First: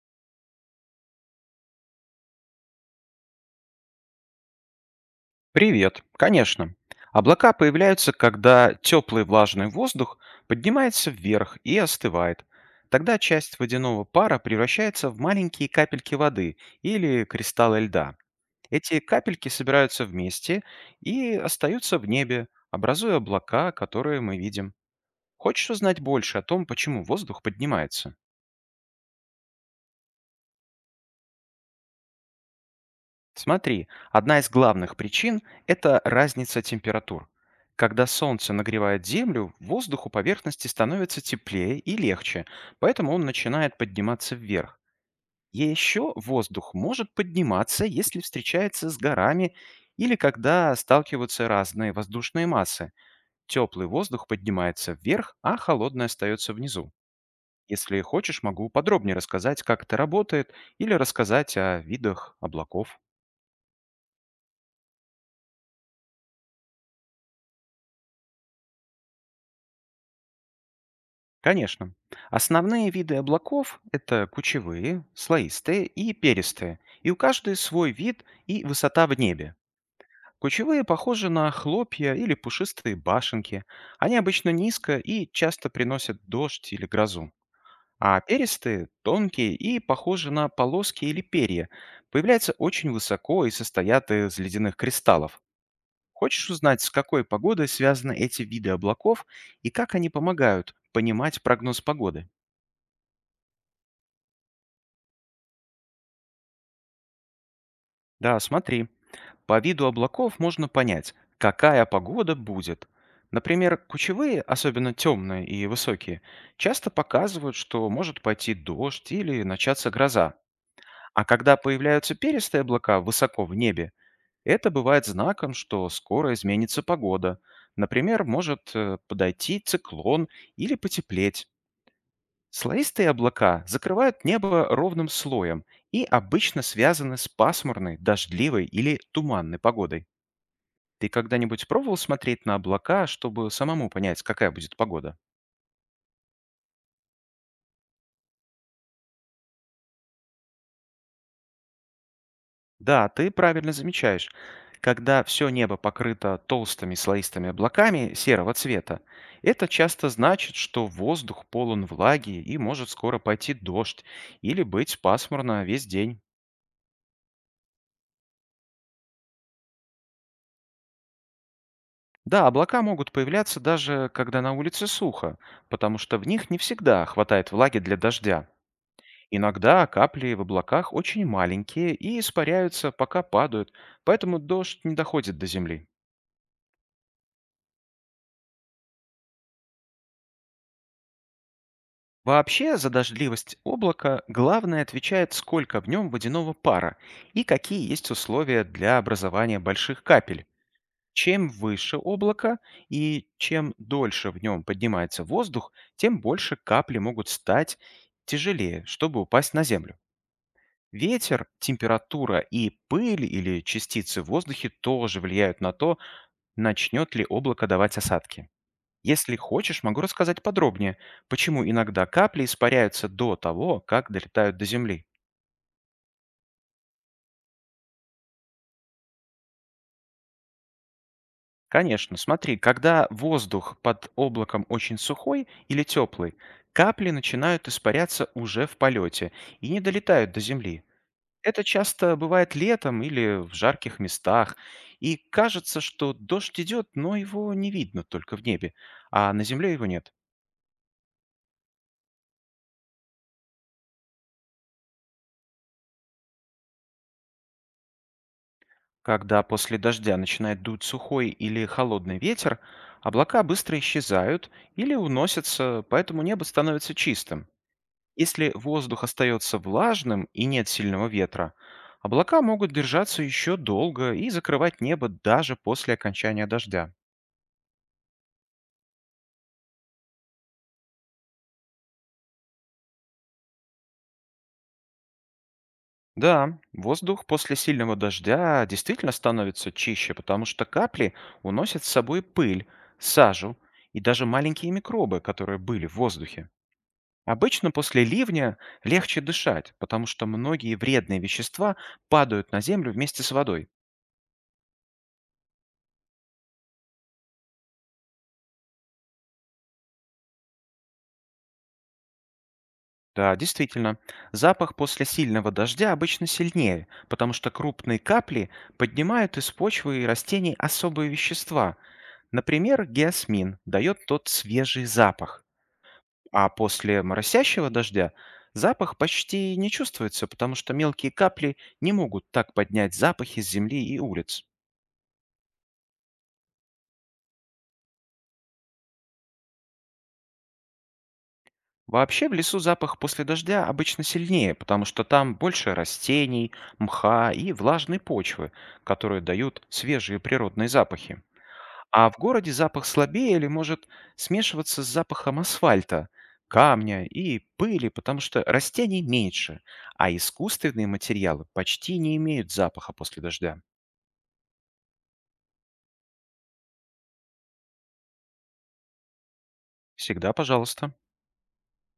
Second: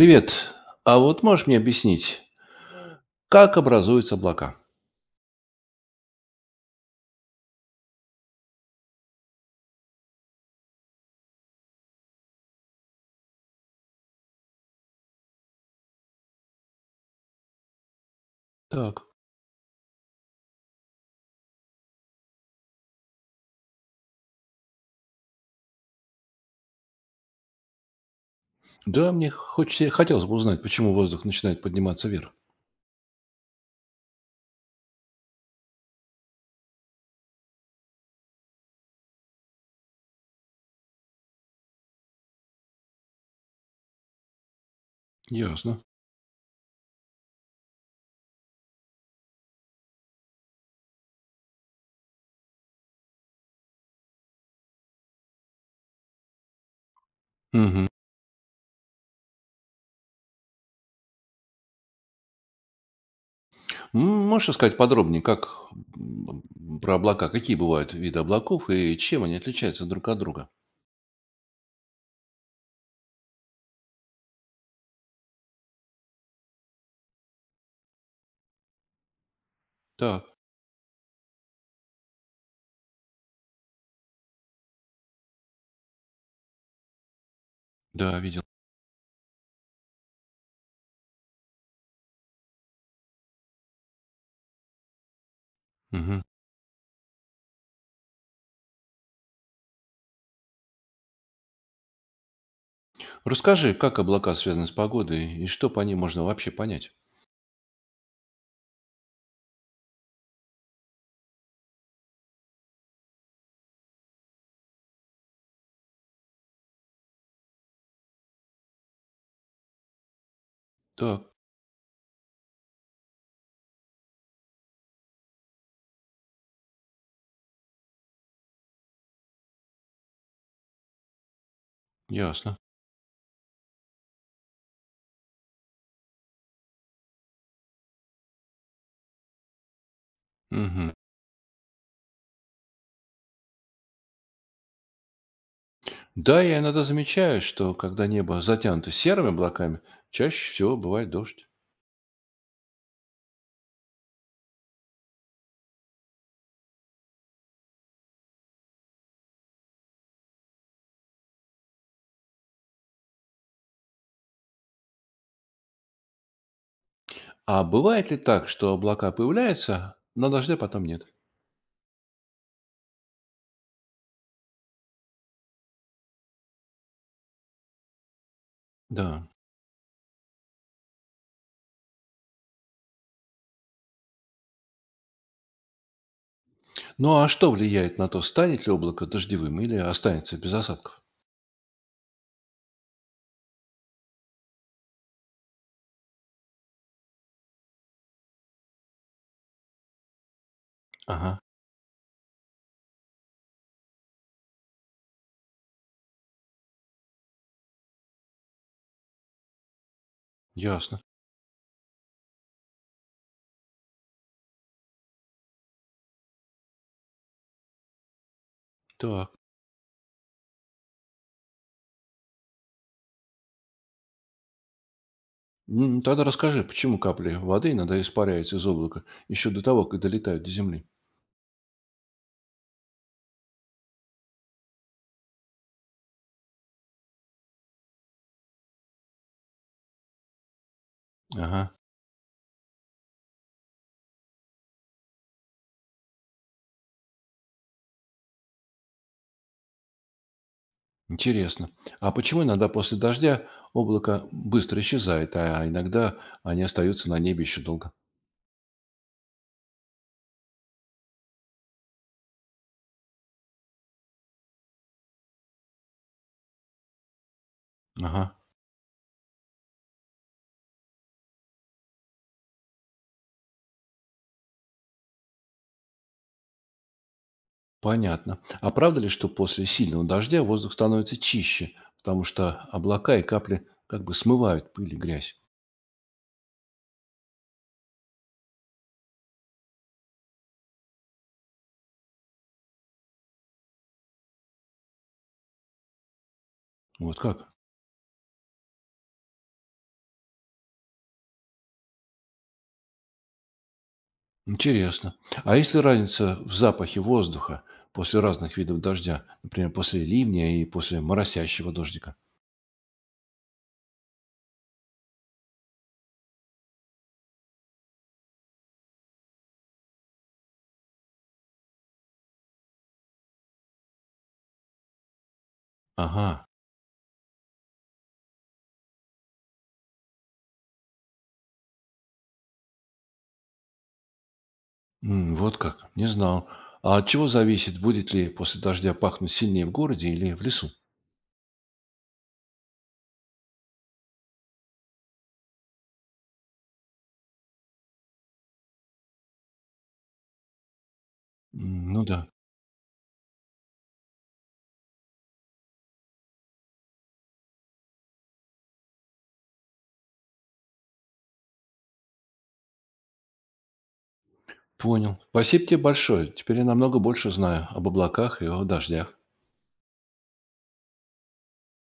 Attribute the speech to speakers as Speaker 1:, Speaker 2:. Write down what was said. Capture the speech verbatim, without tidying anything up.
Speaker 1: Привет. А вот можешь мне объяснить, как образуются облака?
Speaker 2: Привет. Конечно. Облака появляются, когда теплый влажный воздух поднимается вверх и остывает. Тогда часть водяного пара превращается в маленькие капельки воды или кристаллы льда. Эти
Speaker 1: Так.
Speaker 2: капельки собираются вместе и остаются в небе, образуя облака, которые мы видим. Хочешь узнать больше о том, почему воздух поднимается?
Speaker 1: Да, мне хочется, хотелось бы узнать, почему воздух начинает подниматься вверх.
Speaker 2: Смотри, одна из главных причин– это разница температур. Когда Солнце нагревает Землю, воздух у поверхности становится теплее и легче, поэтому он начинает подниматься вверх. И
Speaker 1: Ясно.
Speaker 2: еще воздух может подниматься, если встречается с горами или когда сталкиваются разные воздушные массы. Теплый воздух поднимается вверх, а холодный остается внизу.
Speaker 1: Мгм.
Speaker 2: Если хочешь, могу подробнее рассказать, как это работает, или рассказать о видах облаков.
Speaker 1: М, Можешь рассказать подробнее, как м, про облака, какие бывают виды облаков и чем они отличаются друг от друга?
Speaker 2: Конечно. Основные виды облаков– это кучевые, слоистые и перистые, и у каждой свой вид и высота в небе.
Speaker 1: Так,
Speaker 2: Кучевые похожи на хлопья или пушистые башенки. Они обычно низко и часто приносят дождь или грозу.
Speaker 1: да,
Speaker 2: А
Speaker 1: видел.
Speaker 2: перистые– тонкие и похожи на полоски или перья. Появляются очень высоко и состоят из ледяных кристаллов.
Speaker 1: Мгм.
Speaker 2: Хочешь узнать, с какой погодой связаны эти виды облаков и как они помогают понимать прогноз погоды?
Speaker 1: Расскажи, как облака связаны с погодой и что по ним можно вообще понять?
Speaker 2: Да, смотри. По виду облаков можно понять, какая погода будет. Например, кучевые, особенно темные и высокие, часто показывают, что может пойти дождь или начаться гроза.
Speaker 1: Так,
Speaker 2: А когда появляются перистые облака высоко в небе, это бывает знаком, что скоро изменится погода. Например, может э, подойти циклон или потеплеть.
Speaker 1: ясно.
Speaker 2: Слоистые облака закрывают небо ровным слоем и обычно связаны с пасмурной, дождливой или туманной погодой.
Speaker 1: Мгм.
Speaker 2: Ты когда-нибудь пробовал смотреть на облака, чтобы самому понять, какая будет погода?
Speaker 1: Да, я иногда замечаю, что когда небо затянуто серыми облаками, чаще всего бывает дождь.
Speaker 2: Да, ты правильно замечаешь. Когда все небо покрыто толстыми слоистыми облаками серого цвета, это часто значит, что воздух полон влаги и может скоро пойти дождь или быть пасмурно весь день.
Speaker 1: А бывает ли так, что облака появляются, но дождя потом нет?
Speaker 2: Да, облака могут появляться даже когда на улице сухо, потому что в них не всегда хватает влаги для дождя.
Speaker 1: Да.
Speaker 2: Иногда капли в облаках очень маленькие и испаряются, пока падают, поэтому дождь не доходит до земли.
Speaker 1: Ну а что влияет на то, станет ли облако дождевым или останется без осадков?
Speaker 2: Вообще за дождливость облака главное отвечает, сколько в нем водяного пара и какие есть условия для образования больших капель.
Speaker 1: Ага,
Speaker 2: Чем выше облако и чем дольше в нем поднимается воздух, тем больше капли могут стать тяжелее, чтобы упасть на землю.
Speaker 1: ясно.
Speaker 2: Ветер, температура и пыль или частицы в воздухе тоже влияют на то, начнет ли облако давать осадки.
Speaker 1: Так.
Speaker 2: Если хочешь, могу рассказать подробнее, почему иногда капли испаряются до того, как долетают до земли.
Speaker 1: М, Тогда расскажи, почему капли воды иногда испаряются из облака еще до того, как долетают до земли?
Speaker 2: Конечно, смотри, когда воздух под облаком очень сухой или теплый, капли начинают испаряться уже в полете и не долетают до земли. Это
Speaker 1: Ага,
Speaker 2: часто бывает летом или в жарких местах, и кажется, что дождь идет, но его не видно только в небе, а на земле его нет.
Speaker 1: интересно. А почему иногда после дождя облако быстро исчезает, а иногда они остаются на небе еще долго?
Speaker 2: Когда после дождя начинает дуть сухой или холодный ветер, облака быстро исчезают или уносятся, поэтому небо становится чистым.
Speaker 1: Ага.
Speaker 2: Если воздух остается влажным и нет сильного ветра, облака могут держаться еще долго и закрывать небо даже после окончания дождя.
Speaker 1: Понятно. А правда ли, что после сильного дождя воздух становится чище, потому что облака и капли как бы смывают пыль и грязь?
Speaker 2: Да, воздух после сильного дождя действительно становится чище, потому что капли уносят с собой пыль, сажу и даже маленькие микробы, которые были в воздухе.
Speaker 1: Вот как?
Speaker 2: Обычно после ливня легче дышать, потому что многие вредные вещества падают на землю вместе с водой.
Speaker 1: Интересно. А есть ли разница в запахе воздуха после разных видов дождя? Например, после ливня и после моросящего дождика?
Speaker 2: Да, действительно. Запах после сильного дождя обычно сильнее, потому что крупные капли поднимают из почвы и растений особые вещества. Например, геосмин дает тот свежий запах.
Speaker 1: Ага.
Speaker 2: А после моросящего дождя запах почти не чувствуется, потому что мелкие капли не могут так поднять запах из земли и улиц.
Speaker 1: М, вот как. Не знал. А от чего зависит, будет ли после дождя пахнуть сильнее в городе или в лесу?
Speaker 2: Вообще в лесу запах после дождя обычно сильнее, потому что там больше растений, мха и влажной почвы, которые дают свежие природные запахи.
Speaker 1: М, ну
Speaker 2: А в
Speaker 1: да.
Speaker 2: городе запах слабее или может смешиваться с запахом асфальта, камня и пыли, потому что растений меньше, а искусственные материалы почти не имеют запаха после дождя.
Speaker 1: Понял. Спасибо тебе большое. Теперь я намного больше знаю об облаках и о дождях.
Speaker 2: Всегда, пожалуйста.